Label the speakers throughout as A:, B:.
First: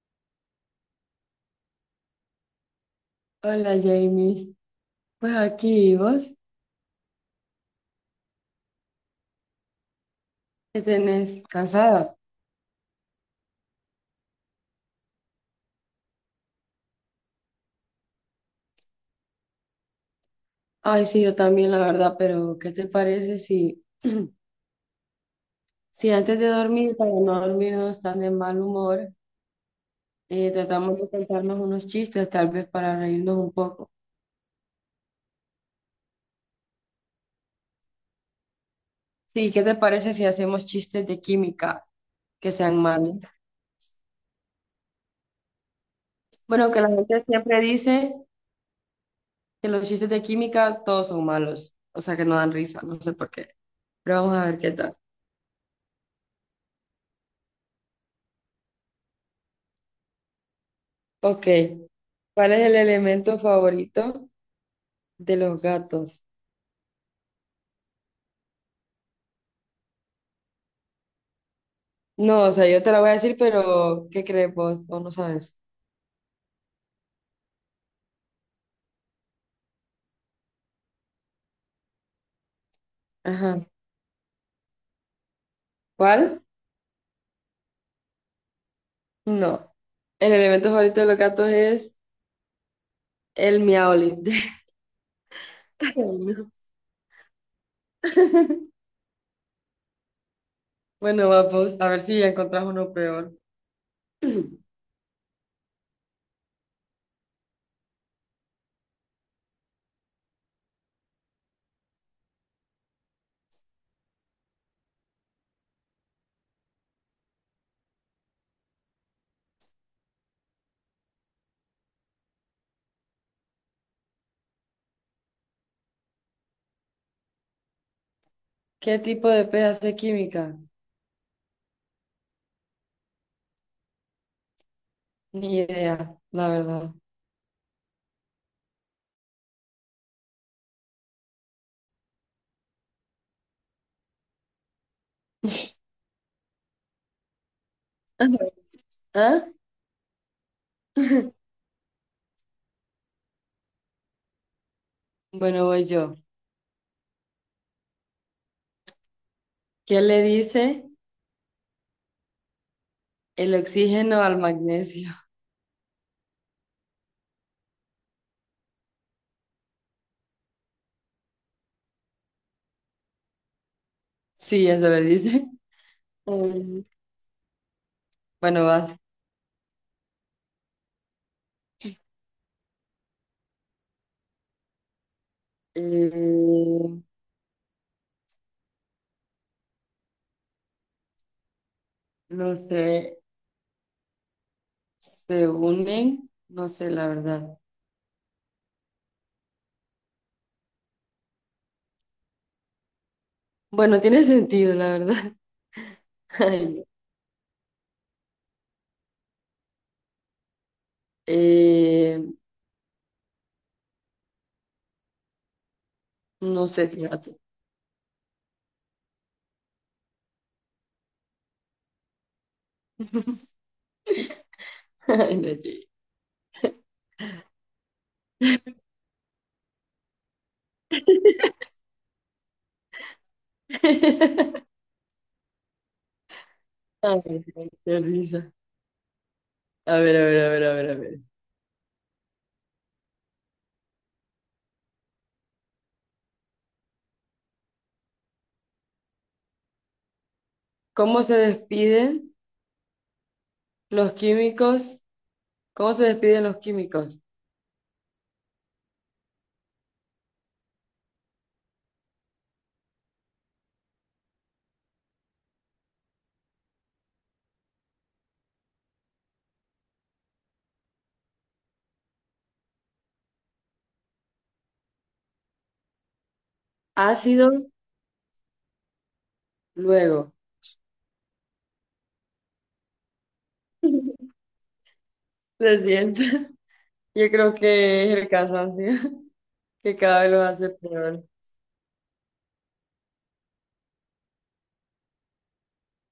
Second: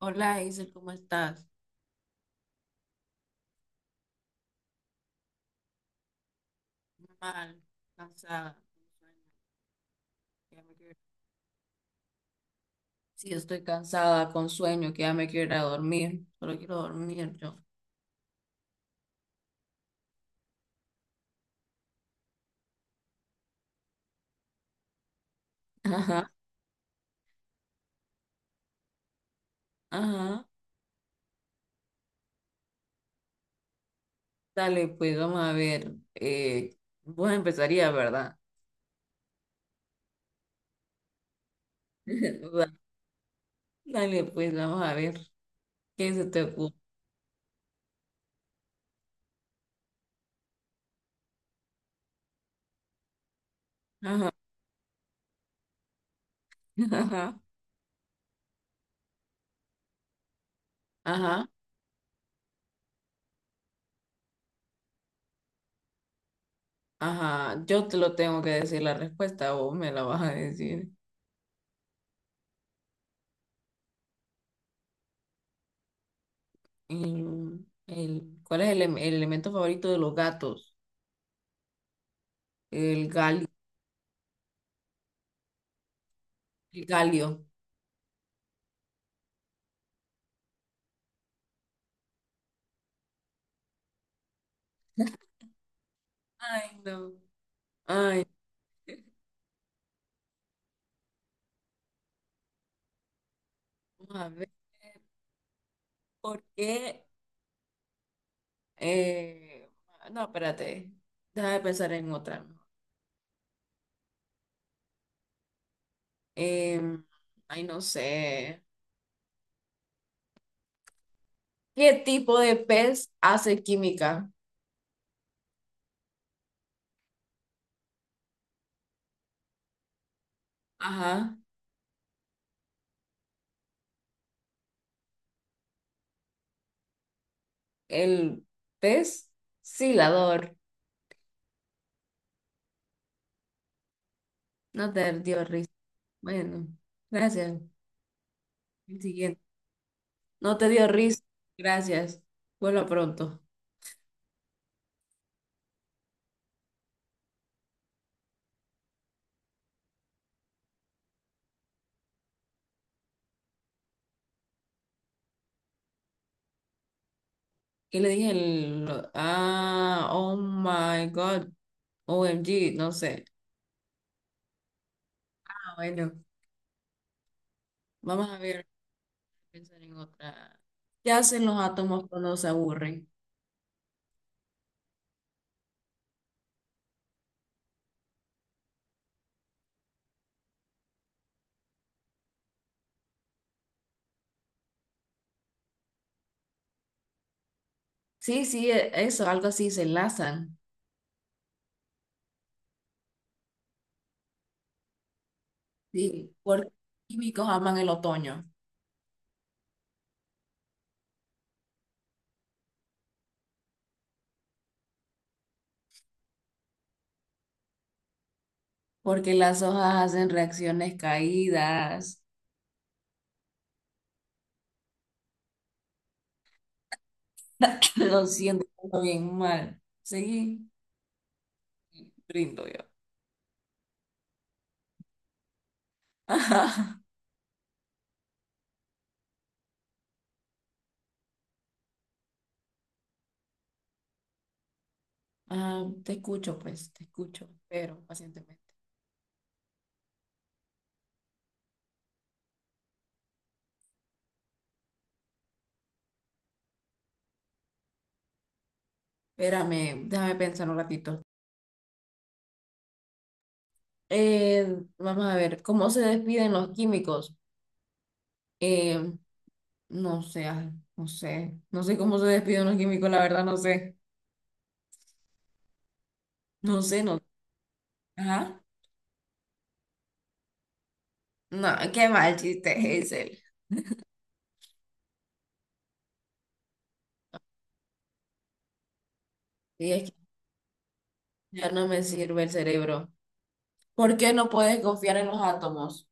A: Hola, Hazel, ¿cómo estás?
B: Hola Jamie, pues aquí. ¿Y vos,
A: Mal, cansada, con sueño, que ya me
B: qué
A: quiero ir.
B: tenés? ¿Cansada?
A: Sí, estoy cansada, con sueño, que ya me quiero ir a dormir. Solo quiero dormir yo.
B: Ay, sí, yo también, la verdad, pero ¿qué te parece si, si
A: Ajá,
B: antes de dormir, para no dormirnos tan de mal humor,
A: ajá.
B: tratamos de contarnos unos chistes, tal vez para reírnos un poco?
A: Dale, pues vamos a ver. Vos empezarías, ¿verdad?
B: Sí, ¿qué te parece si hacemos chistes de química que sean
A: Va,
B: malos?
A: dale, pues vamos a ver. ¿Qué se te
B: Bueno,
A: ocurre?
B: que la gente siempre dice que los chistes de química todos son malos, o sea que no dan risa, no sé por qué, pero
A: Ajá,
B: vamos a ver qué tal.
A: ajá,
B: Ok,
A: ajá,
B: ¿cuál es el elemento favorito de los gatos?
A: ajá. Yo te lo tengo que decir la respuesta, vos me la vas a decir.
B: No, o sea, yo te la voy a decir, pero ¿qué crees vos? ¿O no sabes?
A: Mm, ¿cuál es el elemento favorito de los gatos? El gal.
B: Ajá. ¿Cuál?
A: El calio.
B: No. El elemento favorito de los gatos es el miaolín. Ay, no.
A: Ay, no. Ay,
B: Bueno, vamos a ver si ya encontrás uno peor.
A: vamos a ver. ¿Por qué? Eh, no, espérate. Deja de pensar en otra. Em, Ay, no sé. ¿Qué tipo de pez hace química?
B: ¿Qué tipo de pez hace química?
A: Ajá.
B: Ni idea, la verdad.
A: El pez silador. No te dio risa. Bueno, gracias.
B: Ajá.
A: El siguiente.
B: ¿Ah?
A: No te dio risa. Gracias. Vuelva pronto.
B: Bueno, voy yo. ¿Qué le dice el oxígeno al magnesio?
A: ¿Qué le dije? El... Ah, oh my God. OMG, no sé.
B: Sí, eso le dice.
A: Ah, bueno,
B: Mm.
A: vamos a
B: Bueno,
A: ver,
B: vas.
A: pensar en otra. ¿Qué hacen los átomos cuando se aburren?
B: Eh, No sé, se unen, no sé la verdad.
A: Sí, sí, eso, algo así, se enlazan.
B: Bueno, tiene sentido, la verdad.
A: Sí, porque los
B: Ay,
A: químicos aman el otoño,
B: eh, no sé, fíjate.
A: porque las hojas hacen reacciones caídas.
B: Ay, no llegué.
A: Lo siento todo bien mal. Seguí, rindo yo. Ajá.
B: Ay, no, qué risa. A ver, a ver, a ver, a ver, a ver.
A: Ah, te escucho, pues, te escucho, pero pacientemente.
B: ¿Cómo se despiden los químicos? ¿Cómo se despiden los químicos?
A: Espérame, déjame pensar un ratito. Vamos a ver, ¿cómo se despiden los químicos? Eh, no sé, ay, no sé, no sé cómo se despide un químico, la verdad, no sé, no sé, no.
B: Ácido,
A: Ajá.
B: luego.
A: No, qué mal chiste, Hazel.
B: Se siente. Yo creo que es el cansancio,
A: Y
B: que
A: es
B: cada
A: que
B: vez lo hace peor.
A: ya no me sirve el cerebro. ¿Por qué no puedes confiar en los átomos?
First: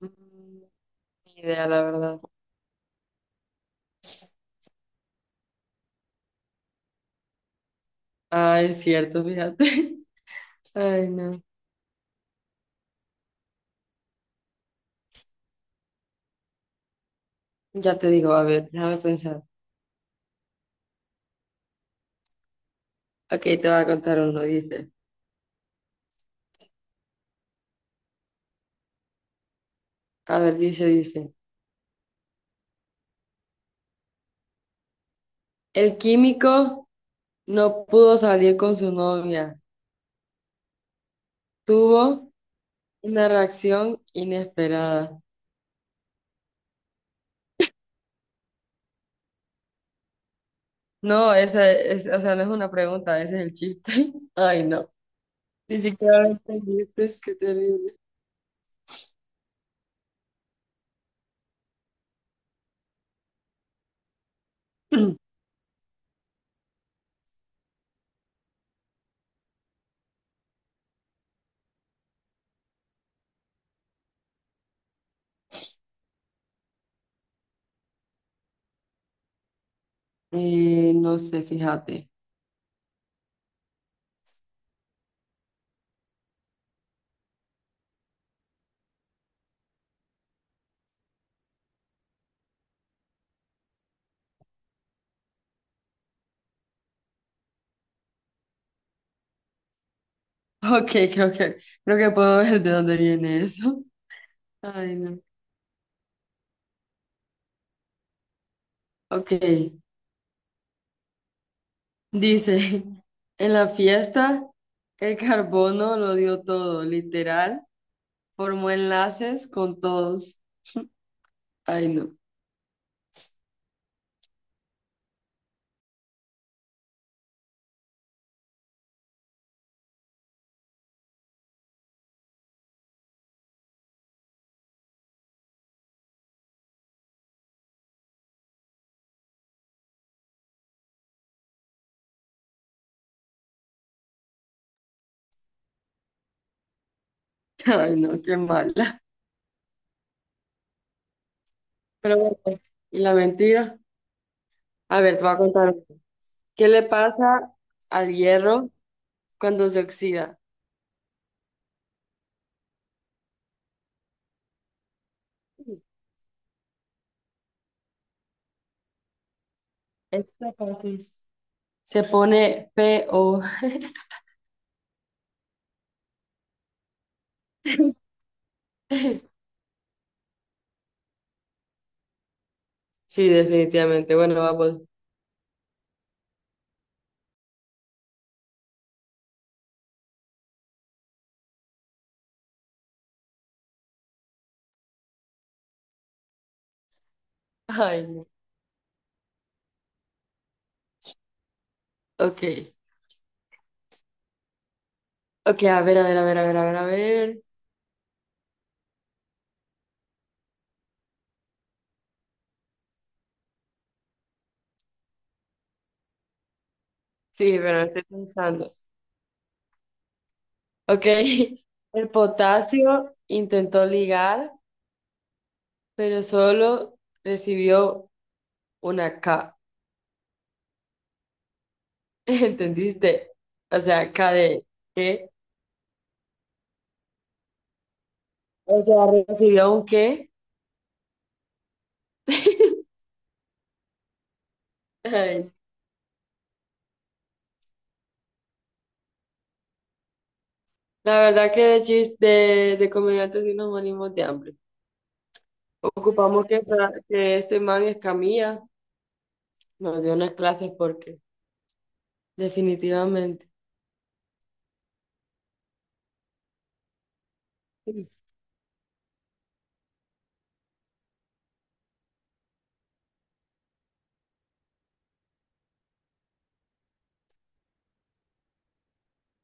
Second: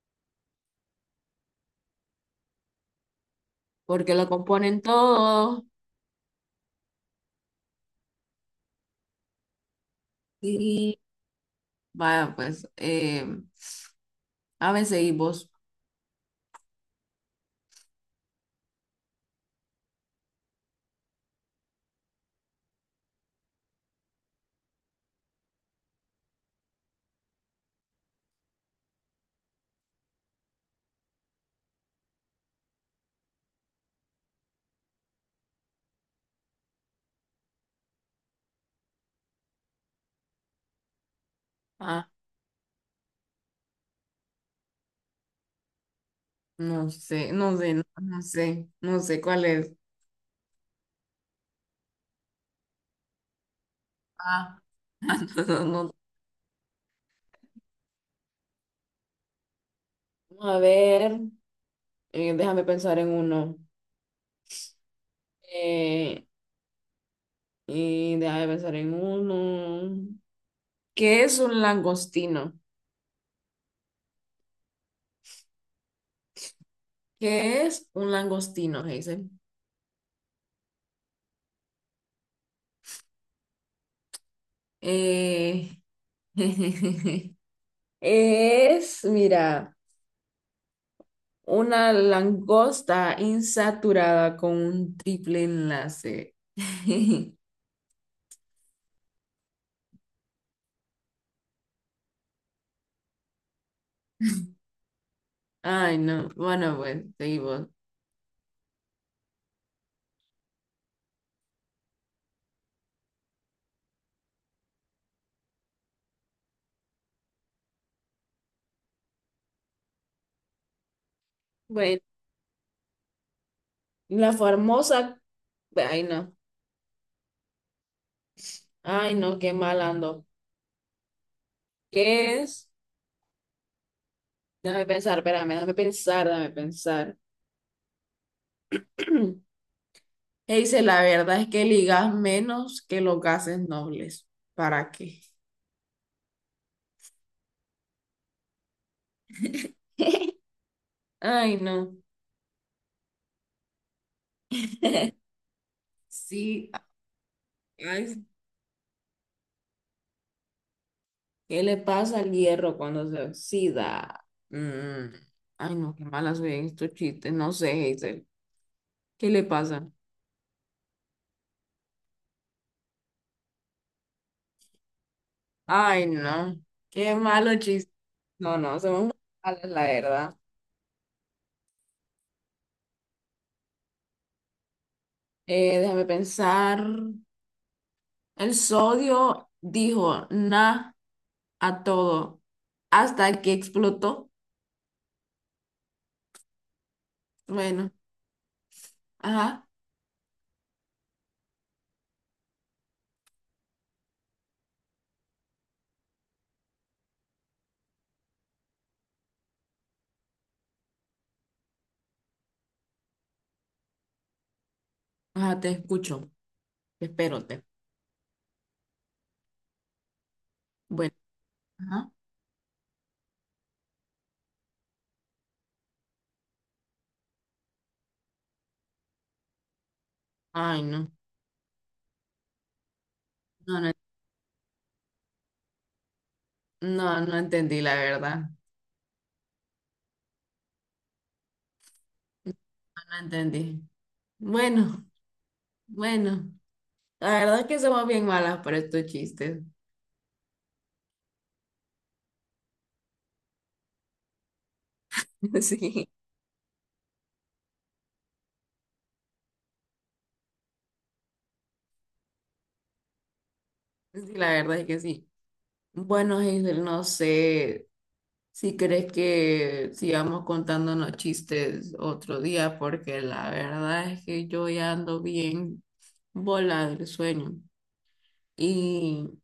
B: Mm, ni idea, la verdad.
A: Porque lo componen todo.
B: Ah, es cierto, fíjate.
A: Y
B: Ay, no.
A: vaya, pues, a veces y vos.
B: Ya te digo, a ver, déjame pensar. Ok, te voy a contar uno, dice. A ver, dice, dice. El químico no pudo salir con su novia.
A: Ah,
B: Tuvo una reacción inesperada.
A: no sé, no sé, no, no sé, no sé cuál es.
B: No, esa es, o sea, no es una pregunta, ese es el chiste.
A: Ah,
B: Ay, no.
A: no, no,
B: Ni
A: no.
B: siquiera lo entendiste, es que terrible.
A: A ver, déjame pensar en uno. Eh, Y deja de pensar en uno. ¿Qué es un langostino? ¿Qué es un langostino, Hazel?
B: No sé, fíjate.
A: Eh, Es, mira, una langosta insaturada con un triple enlace.
B: Ok, creo que puedo ver de dónde viene eso. Ay, no.
A: Ay, no. Bueno, pues, seguimos.
B: Ok. Dice, en la fiesta el carbono lo dio todo, literal, formó enlaces con todos. Ay,
A: Bueno,
B: no,
A: la famosa. Ay, no. Ay, no, qué mal ando. ¿Qué es? Déjame pensar, espérame, déjame pensar, déjame pensar. E dice, la verdad es que ligas menos que los gases nobles. ¿Para qué?
B: ay, no, qué mala.
A: Ay, no.
B: Pero bueno, y la mentira. A ver, te voy a contar. ¿Qué
A: Sí,
B: le pasa al
A: ay,
B: hierro cuando se oxida?
A: ¿qué le pasa al hierro cuando se oxida? Mm, ay, no, qué mala soy en estos chistes. No sé, Hazel. ¿Qué le pasa?
B: Esto fácil. Se pone PO.
A: Ay, no. Qué malo chiste. No, no, somos muy malas, la verdad.
B: Sí, definitivamente. Bueno, vamos.
A: Déjame pensar. El sodio dijo, nah, a todo hasta que explotó. Bueno.
B: Ay, no.
A: Ajá,
B: Ok, ok, a ver, a ver, a ver, a ver, a ver, a ver.
A: ajá, te escucho.
B: Sí,
A: Espérote.
B: pero estoy pensando. Ok,
A: Bueno,
B: el
A: ajá.
B: potasio intentó ligar, pero solo recibió una K.
A: Ay, no.
B: ¿Entendiste? O
A: No, no,
B: sea, K de qué.
A: no, no entendí, la verdad.
B: O sea, recibió un qué.
A: No, no entendí. Bueno,
B: Ay,
A: bueno. La verdad es que somos bien malas para estos chistes.
B: la verdad que de chis de comediantes sí nos morimos de hambre. Ocupamos que, que este man Escamilla nos dio unas clases porque definitivamente.
A: Sí, sí, la verdad es que sí. Bueno, Hazel, no sé si crees que sigamos contándonos chistes otro día, porque la verdad es que yo ya ando bien volada del sueño. Y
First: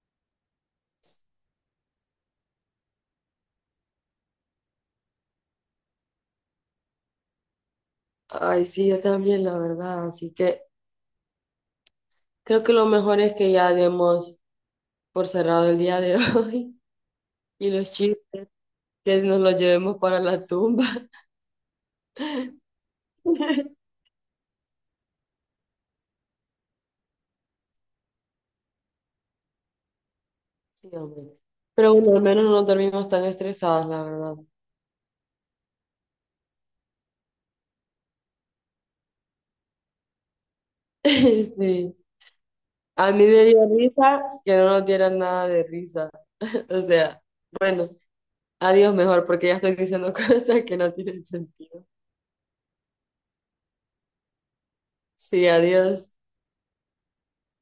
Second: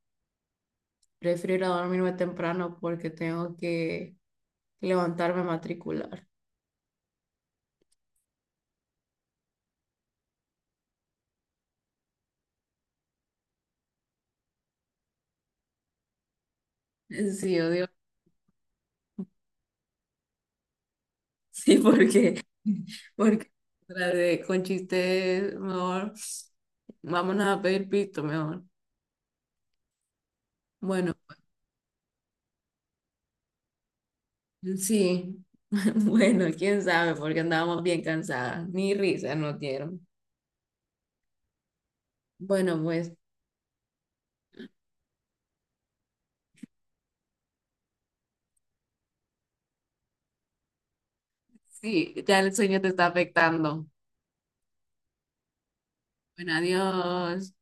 A: prefiero ir a dormirme temprano porque tengo que levantarme a matricular.
B: Ay, sí, yo también, la verdad. Así que creo que lo mejor es que ya demos por cerrado el día de hoy
A: Sí,
B: y
A: odio.
B: los chistes que nos los llevemos para la tumba.
A: Sí, porque, porque con chistes, mejor, vámonos a pedir pito, mejor.
B: Sí,
A: Bueno,
B: hombre. Pero bueno, al menos no dormimos tan estresadas, la verdad.
A: sí, bueno, quién sabe, porque andábamos bien cansadas, ni risa nos dieron.
B: Sí.
A: Bueno, pues
B: A mí me dio risa que no nos dieran nada de risa. O sea, bueno, adiós mejor porque ya estoy diciendo cosas que no tienen sentido.
A: sí, ya el sueño te está afectando.
B: Sí, adiós.
A: Bueno, adiós.